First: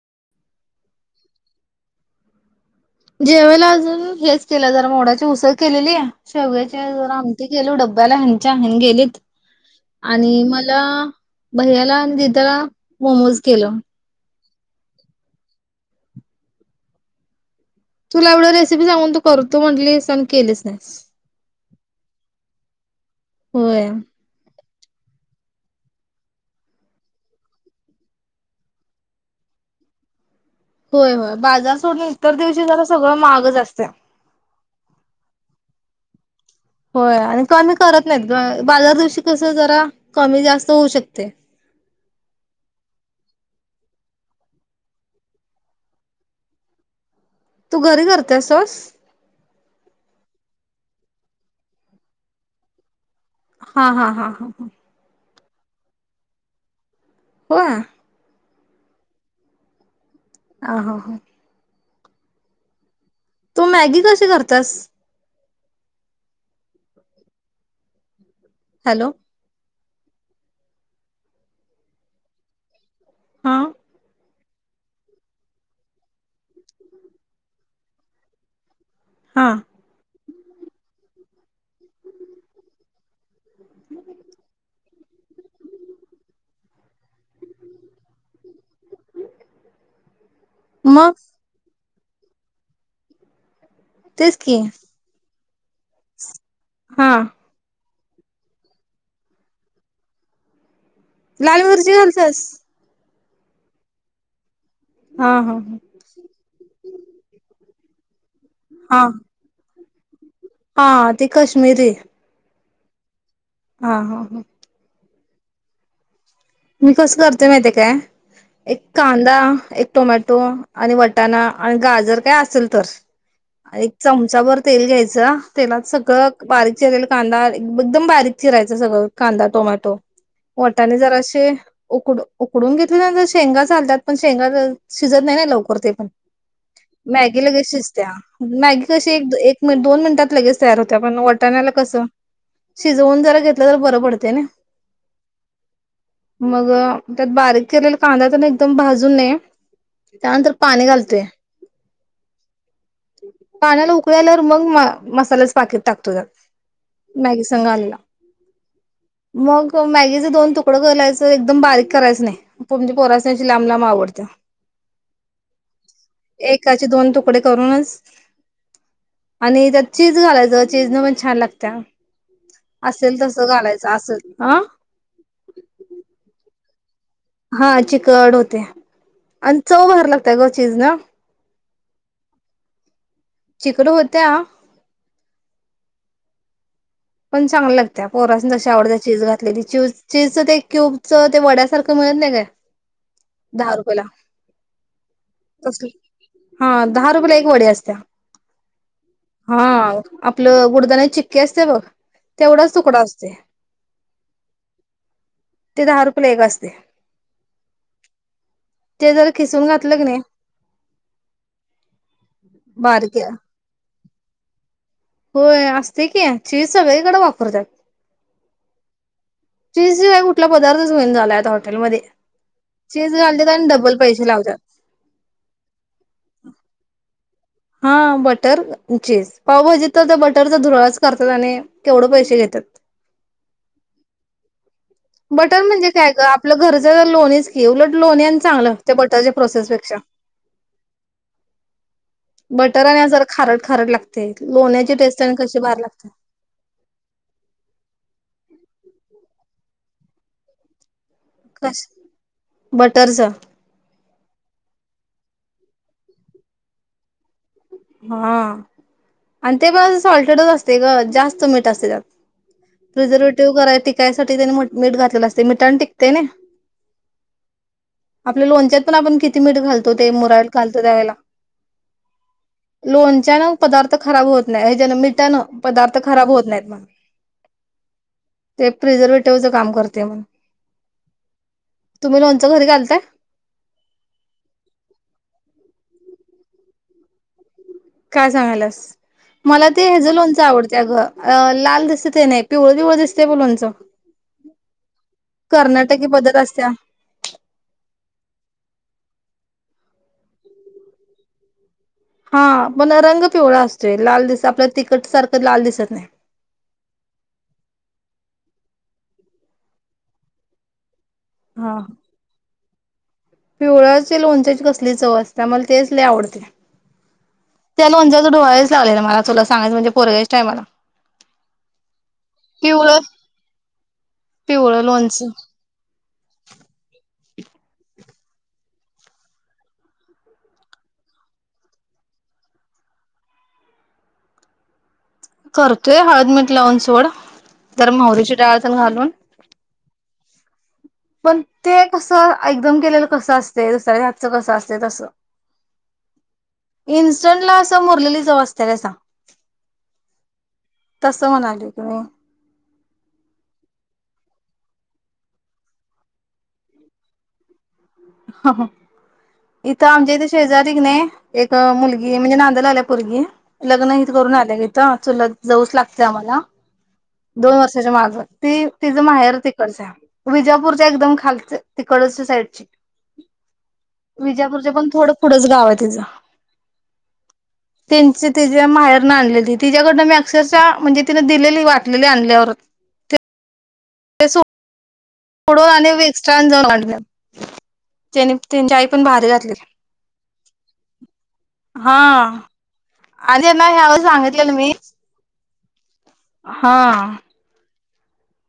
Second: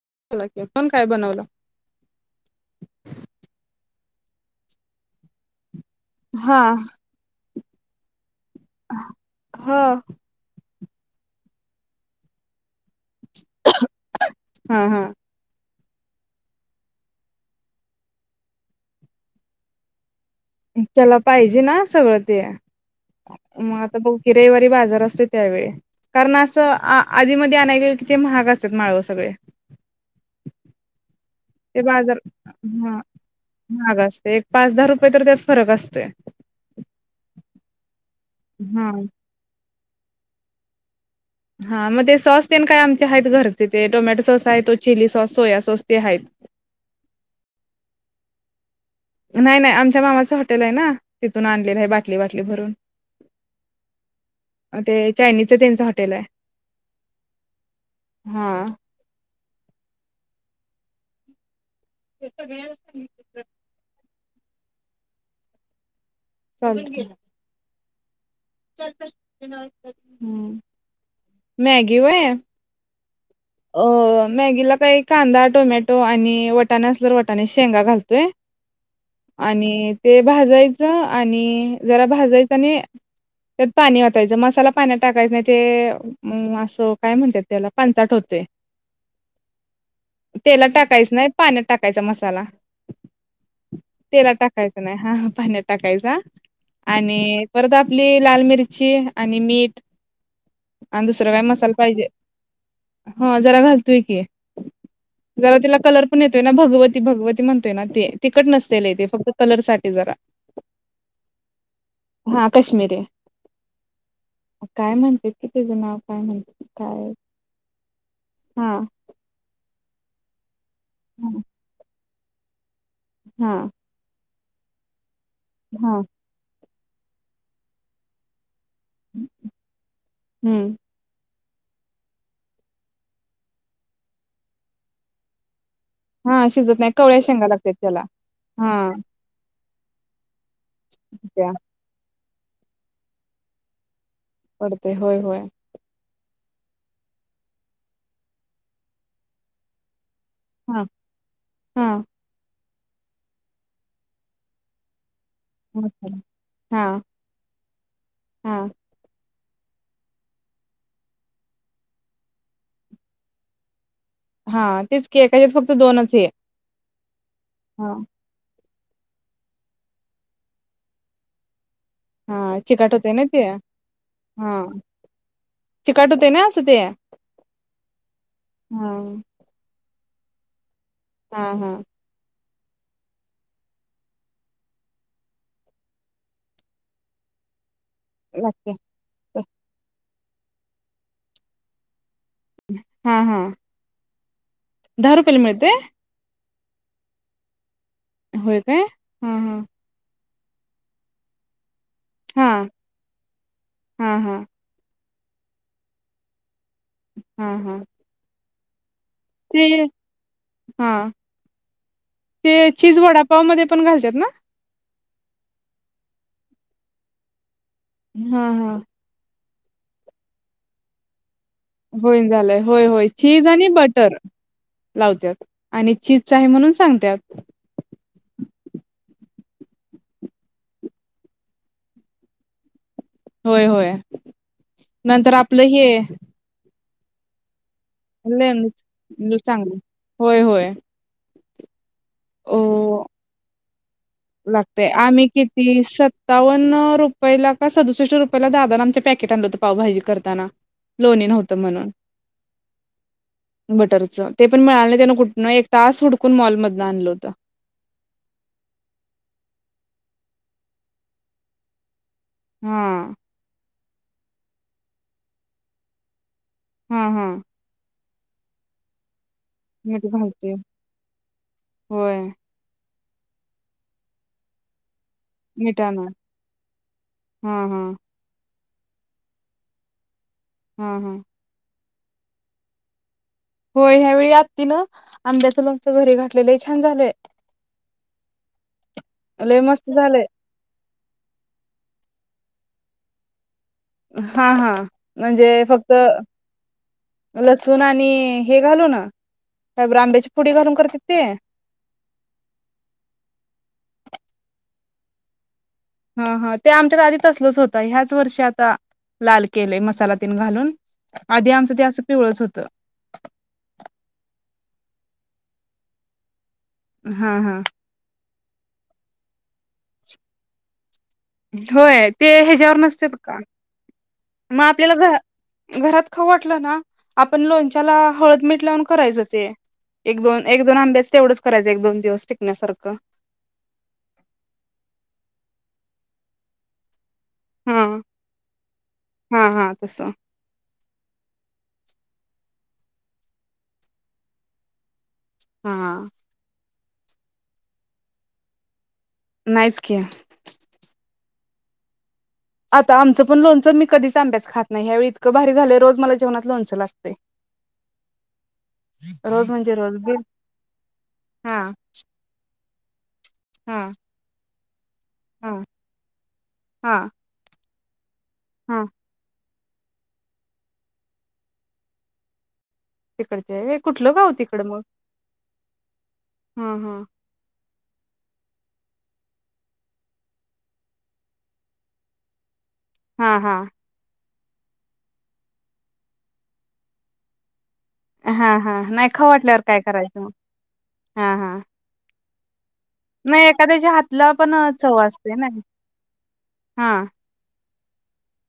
[unintelligible] बनवलं जेवायला आज हेच केलं जरा मोडाची उसळ केलेली हा शेवग्याचीजरा आमटी केलो डब्याला सागून गेलीत. हा आणि मला भैया ला दिद्या ला मोमोज केल. हा हा. तुला एवढं रेसिपी सांगून तू करतो म्हटलीस आण त्याला पाहिजे ना सगळं ते मग होय. आता बघू की रविवारी बाज जार असतो त्यावेळी कारण अस आधी मधी आणय गेलो किती महाग असतात ना हो सगळे. [inaudible] होय हो. बाजार ते सोडून इतर दिवशी जरा हा सगळं महागच असतं. महाग असते एक पाच दहा रुपये तर त्यात फरक असतोय होय आणि कमी करत नाहीत ग हा बाजार च्या दिवशी कस जरा कमी जास्त होऊ शकते. हा मग ते सॉस ते न काय आमचे हायत घरचे ते टोमॅटो सॉस आहेत चिली सॉस सोया सॉस ते हायेत. [inaudible] तू घरी करते सस. नाही नाही आमच्या मामाचं हॉटेल आहे ना तिथून आणलेलं आहे. बाटली बाटली भरून हा, हा, हा, हा, हा. ते चायनीजच त्यांच हॉटेल हाय होय. हा. आ ह [unintelligible] ते [unintelligible] तू मॅगी कशी करत्यास. चालतय. हॅलो हम मॅगी वय. हा हो मॅगीला काही कांदा टोमॅटो आणि वटाणे असल्या तर वटाने शेंगा घालतोय. हा. आणि ते भाजायचं आणि जरा भाजायचं आणि त्यात पाणी वतायचा मसाला पाण्यात टाकायचं नाही ते अ असं काय म्हणतात त्याला पांचट होतो. होतंय तेला मग टाकायचं नाही पाण्यात टाका कायचा मसाला. तेलात तेच की टाकायच नाही हा पाण्यात टाकायच हा. आणि परत आप आपली लाल मिरची आणि मीठ. आणि दुसर काय लाल मसाला मिरची पायजे. घालतेस? हा जरा घालतोय की, हा हा जरा तिला हा. कलर पण येतोय ना भगवती भगवती म्हण ते तिकट नसते लय हा तेे फक्त कलर साठी जरा. हा ते कश्मीरी. कश्मिरी. हा हा हा. ते कती ज [unintelligible] मी कसं करते माहितीे काय हा एक कांदा एक टोमॅटो आणि वटाणा आणि गाजर काय असेल तर हा एक चमचाभर तेल घ्यायचं तेलात हा सगळं बारीक चीरलेला कांदा एकदम बारीक चिराय [unintelligible] कांदा टोमॅटो हम्म मोठ्यांनीजरा ते उक उकडून घेतले शेंगा चालतात पण शेंगा शिजत नाही ना लवकर. पण हा शिजत नाही कवळ्या शेंगा मॅगीला लागतात क त्याला [unintelligible] हा मॅगी कशी दोन मिनिटात लगेच तयार होत, पण त्या वटाण्याला कसं शिजवून जर घेतलं तर बरं पडत पडते होय होय. मग त्यात बारीक केलेला कांदा एकदम भाजून नये. त्यानंतर हा पाणी घालतोय हा पाण्याला उकळी आल्यावर मग मा मसाल्याच पाकीत टाकतो मसाला. त्यात हा मॅगी संघ आलेला हा मग मॅगीच दोन तुकडं करायचं एकदम बारीक करायचं नाही म्हणजे पोरासनि अशी लांब लांब आवडत्या. हा तेच केकच्या [unintelligible] फक्त दोनच आहे एकाचे दोन तुकडे करूनच. आणि त्यात चीज घालायचं चीज न म छान लागत्या. हा चिकाट होते असेल ना तस ते घालायचं असेल हा आ. चिकाट होते ना असं ते. हा चिकड होते, हा आणि चव भरी लागत्या ग चीज ना हा हा. चिकड होत्या. पण चांगल्या लागत्या पोरासनी जशी लागते आवडत्या चचीज घातलेली चूज. चीजचं ते क्यूबचं ते वड्यासारखं मिळत नाही काय हा हा दहा रुपयेला. दहा रुपयला मिळतेय. हा दहा रूपेला एक वडी असती. होय काय हा हा. आपलं गुडदान्याची चिक्की असते बघ हा तेवढाच तुकडा असतोय. हा हा हा ते दहा रुपयेला एक असतय. हां हा. ते जर खिसून घातलं कनेय. हा ते चीज वडापाव मध्ये पण घालत्यात ना? होय असतय की, चीज सगळीकडे वापरत्यात. हा हा. चीज शिवाय कुठला पदार्थ होईन झालाय आता हॉट होईन झालंय होय होय चीज आणि डबल बटर. पैसे लावत्यात लावत्यात आणि चीजच आहे म्हणून सांगत्यात. हा बटर चीज पावभाजी तर त्या बटरचा धुराळच करत्यात आणि केवढ पैसे घेत [unintelligible] होय होय. नंतर बटर आपलं हे म्हणजे काय आपलं घरच लोणीच. ती उलट लोणी आणि चांगलं त्या बटरच्या लेमन प्रोसेस चांगलं पेक्षा. होय होय बटर ओ हायना जर खारड खारड लाग लागतय आम्ही किती सत्तावन रुपयला का सदुसष्ट रुपयला दा दान आमच्या पॅकेट आणलं होतं पावाजी करताना. लोणी नव्हतं कश म्हणून बटरच [inaudible] बटर च ते पण मिळालं नाही त्यान कुठन एक तास हुडकून मॉलमधन आणलं होत. हा [inaudible] आणि ते पण सॉल्टेडच असतय ग जास्त मीठ असतय त्यात. हा प्रिझर्वेटिव्ह कराय टिकायसाठी त्याने मु मीठ घातलेलं असतय मिठान टिकतय नई. हम्म हम्म. आपल्या लोणच्यात पण आपण किती मीठ घालतो ते मुरायला घालतो त्यावेेळेला. होय लोणच्या ना पदार्थ खराब होत नाय जेन मीठ त्यान पदार्थ मिठानं खराब होत नाहीत म्हण. हा हा [inaudible] ते प्रिझर्वेटिव्हचं काम करते म्हण. हां हा. तुम्ही लोनचं घरी घालताय? होय ह्या वेळी आत्तीन आंब्याचं लोकचं घरी घातलंय लई छान झालंय. काय सांगायलास लय मला ते मस्त हचं झालंय लोणचं आवडतय अग अ लाल दिसतय ते नाही. पिवळ पिवळ दिसतय मुलांचं. हा हा म्हणजे फक्त पद्धत असत्या लसूण आणि हे घालून. का ब्रंब्याची पुडी घालून करत्यात ते. हा पण रंग पिवळा असतोय लाल दिस आपल्या तिकट सारखं लाल दिसत नाही हा हा ते आमच्या कड आधी तसलच होत ह्याच वर्षी आत ता लाल केलय मसाला तेन घालून आधी आमचं ते असं पिवळच होतं. पिवळ्याची लोणच्याची कसली चव असत्या मला तेच ल आवडतय. हा हा त्या लोंच्याचं डोहाळेच लागलेल मला तुला सांगायचं म्हणजे पोरग्याच टायमला. होय ते ह्याच्यावर नसतेत का. म पिवळं आपल्याला लोणचं घ घरात खाऊ वाटलं ना आपण लोणच्याला हळद मीठ लावून करायचं ते. एक दोन एक दोन आंब्यास तेवढंच करायचं एक दोन दिवस टिकण्यासारखं. [inaudible] करतोय हळद मीठ लावून सोड हा जरा मोहरीची डाळतेन घालून. तस. पण ते कसं एकदम केलेलं कसं असतय दुसऱ्याच्या हातचं कसं असतय तसं. हा. इन्स्टंट ला असं मुरलेली चव असतेय वय तसं नाही चकी. [inaudible] हिथ न. आता आमचं पण लोणच मी कधीचं आंब्याच खात नाही, ह्यावेळी इतकं भारी झालंय रोज मला जेवनात लोणचं लागतय. [inaudible] [unintelligible] इथं रोज आमच्या बिल इथे शेजारी की नाय एक हा मुलगी म्हणजे नांदयला आलीय पोरगी हा लग्न कोण आलंय. ती आता चुलत हा जाऊच लागते आम्हाला, हा दोन वर्षाच्या माघ ती हा तिचं माहेर- तड विजापूरच्या एकदम खालच तिकडच्या साईडची तिकडचे आहे व्हय कुठलं गाव तिकडं विजापूरच्या मग पण थोडं पुढंच गाव आहे तिचं. हा हा त्यांच तिच्या माहेरन आणलेली तिच्याकडनं मी अक्षरशः म्हणजे तिनं दिलेली वाटलेली आणल्यावर. हा हा तिच्याकडून आणि मिस्टरांनी जाऊन आणलय. हा त्यांनी हा त्यांची हा आई पण नाही बाहेर खाऊ वाटल्यावर घातलेल काय करायचं मग हा नाही आणि ना एखाद्याच्या ह्यावेळी हातला सांगितलेलं पण मी चव असते ना! हा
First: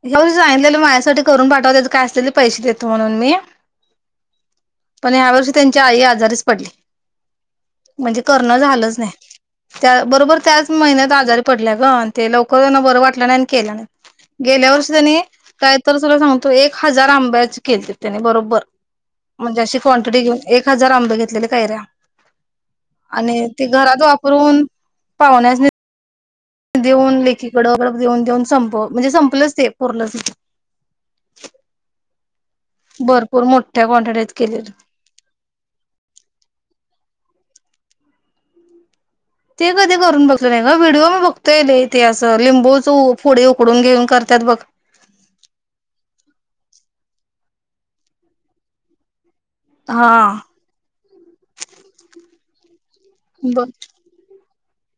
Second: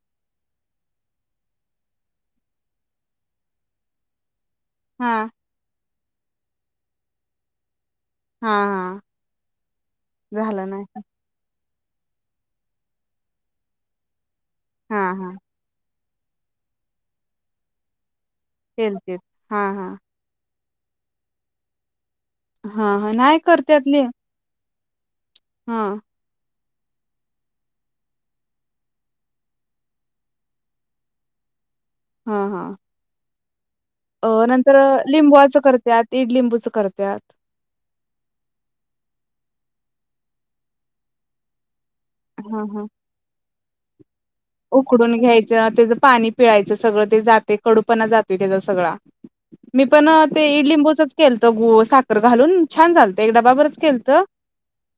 ह्यो सांगितलेल माझ्यासाठी करून पाठवा त्याच काय असतिल ते पैसे देतो म्हणून मी. पण हा ह्यावर्षी त्यांची आई आजारीच पडली. म्हणजे हा करणं हा झालंच नाही, त्या बरोबर झालं त्याच नाही महिन्यात आजारी पडल्या. पण ते लवकर त्यांना बरं वाटलं नाही आणि केलं नाही गेल्या वर्षी हा त्यांनी हा तर तुला सांगतो एक हजार आंब्याची केलते त्यांनी बरोबर केलतीत म्हणजे हा अशी हा क्वांटिटी एक हजार आंबे घेतलेल्या कैऱ्या हा हा नाही आणि ते करत्यात घरात लिं वापरून पाहुण्यांसणी हा देऊन लेकीकड देऊन देऊन संपव म्हणजे संपलंच ते पूर्णच. हा हा भरपूर मोठ्या क्वांटिटीत अ केलेलं नंतर लिंबूआचं करत्यात इडलिंबूच करत्यात. ते कधी करून बघले ग व्हिडिओ बघतोय लय ते असं हा लिंबूच हा फोडी उकडून घेऊन करत्यात. उकडून घ्यायचं त्याचं पाणी पिळायचं. ते सगळं ते जातंय कडूपणा जातोय त्याचा सगळां. मी पण हा ते इडलिंबूचच केलत गुळ साखर घालून. छान झालतं एक डबा बर बरंच केल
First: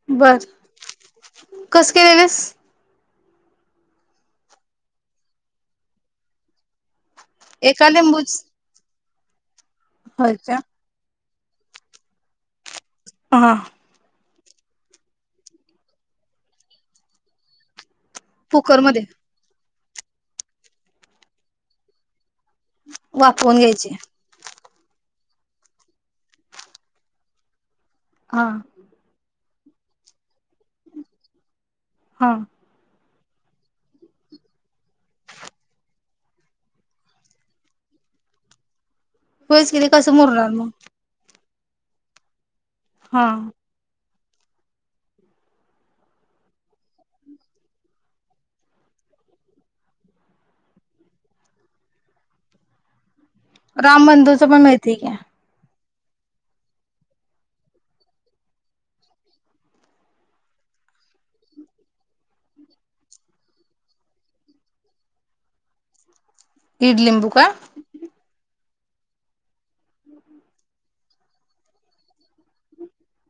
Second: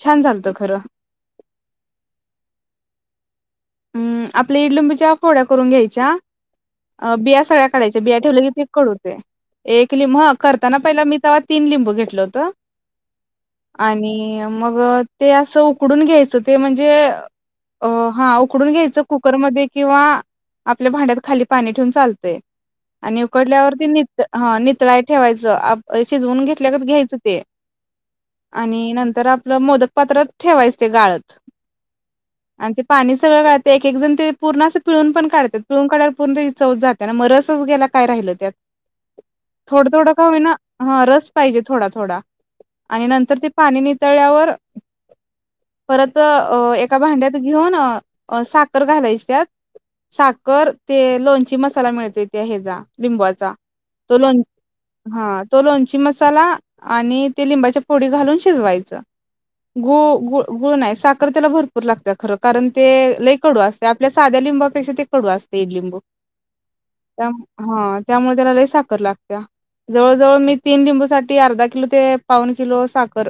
छान झालत खरं. कस केलेलीस? हम् आपल्या इडलुंबीच्या फोड्या करून घ्यायच्या बिया सगळ्या एका काढायच्या बिया लिंबूच ठेवल्या की ते कडू होतंय एक लि ह होय का करताना पहिला मी ते तीन लिंबू घेतलं होत, हा आणि मग ते अस उकडून घ्यायचं ते म्हणजे हा उकडून घ्यायचं कुकरमध्ये कुकरमध्ये किंवा आपल्या भांड्यात खाली पाणी ठेऊून चालतंय. आणि वाफवून उकडल्यावरती घ्यायचे नित हा नितळाय ठेवायचं आप शिजवून घेतल्यागत घ्यायचं ते हा आणि नंतर आपल मोदकपात्रात ठेवायच गाळत हा आणि पात्र ते बघा ते एक एक जण ते पूर्ण अस पिळून पण काढत्यात पिळून काढल्यावर पूर्ण त्याची चवच जाते ना मग रसच गेला काय राहील. त्यात, होयच की ते थोडं कसं थोडं का मुरणार होईना मग हा रस पाहिजे थोडा थोडा आणि हा नंतर ते पाणी तळ्यावर परत अ एका भांड्यात घेऊन अ साखर घालायची त्यात साखर ते लोणची मसाला मिळतोय त्या हिचा लिं राम तो बंधूच पण मिळते की लोंच्या हा तो लोणची मसाला आणि ते लिंबाच्या फोडी घालून शिजवायच. गु गुळ गुळ नाही साखर त्याला भरपूर लागत्या खरं कारण. ते लई कडू असतंय आपल्या साध्या लिंबापेक्षा ते कडू असतंय इडलिंबू दीड त्या लिंबू का हा त्यामुळे त्याला लई सा. खर लागत्या जवळ जवळ मी तीन लिंबू साठी अर्धा किलो ते पाऊण किलो साखर.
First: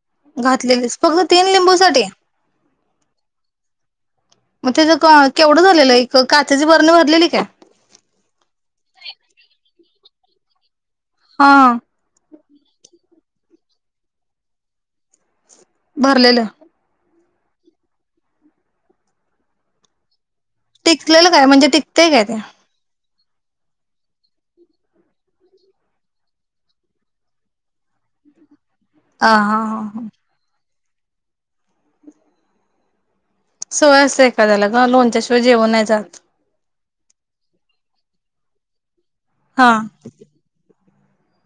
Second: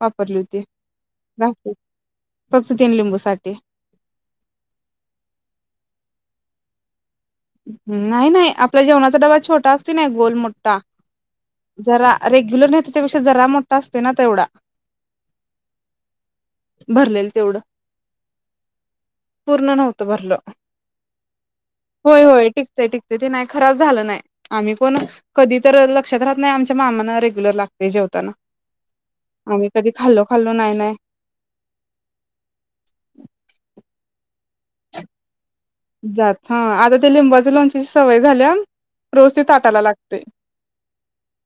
वापरली होती घातलेलीस फक्त तीन लिंबू [unintelligible] साठी फक्त तीन लिंबूसाठी. मग त्याच केवढं झालेलं एक काचेची बरणी भरलेली. काय नाही नाही आपला जेवणाचा डबा छोटा असतोय की नाही गोल मोठा. हा जरा रेग्युलर नाही तो त्यापेक्षा जरा मोठा असतोय ना तेवढा भरलेलं. भरलेल तेवढं पूर्ण नव्हतं भरलं. टिकलेलं काय म्हणजे ते टिकतय होय काय ह होय टिकतेंय टि ते ते नाही खराब झालं नाही. आम्ही पण कधी तर लक्षात राहत नाही आमच्या मामांना रेग्युलर लागतय जेव ताना. हा आम्ही कधी ह खाल्लो खाल्लो नाही नाही. सवय असत्या एखाद्याला गं लोणच्याशिवाय जेवण नाय जात हा आता ते लिंबाच्या लोणच्याची सवय झाल्या रोज ते हा ताटाला लागतय.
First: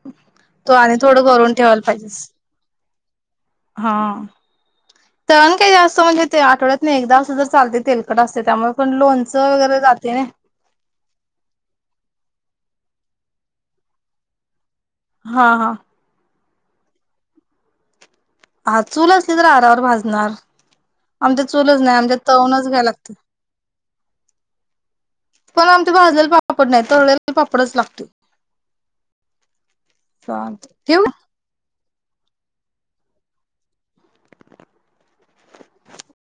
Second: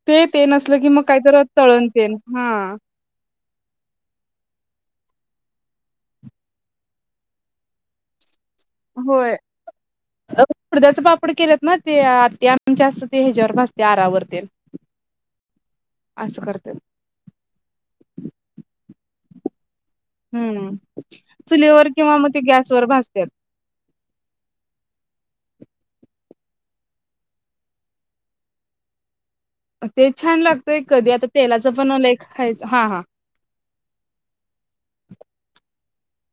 ते ते तो नसलं की आणि मग थोडं काहीतरी करून ठेवायला तळण तेन. पाहिजेस हा. हा. तळण काय जास्त म्हणजे ते आठवड्यातन एकदा असंल तर चालतय तेलकट अस होय ते उडद्याचं पापड केलेत ना ते आत्या आमच्या अस ते हेच्यावर भाजत्यां आरावर तेन. हा हा. असं करत्यात. हा चूल असली तर आरावर भाज हम्म चुलीवर किंवा आमच्या मग ते तवूनच घ्याय गॅसवर लागते भाजत्यात. [inaudible] पण आमच्यात भाजलेला पापड नाही तळलेले पापडच लागतोय. तेच छान चालतंय लागतंय ठेवू? कधी आता तेलाचा पण लय का खायचा हा हा.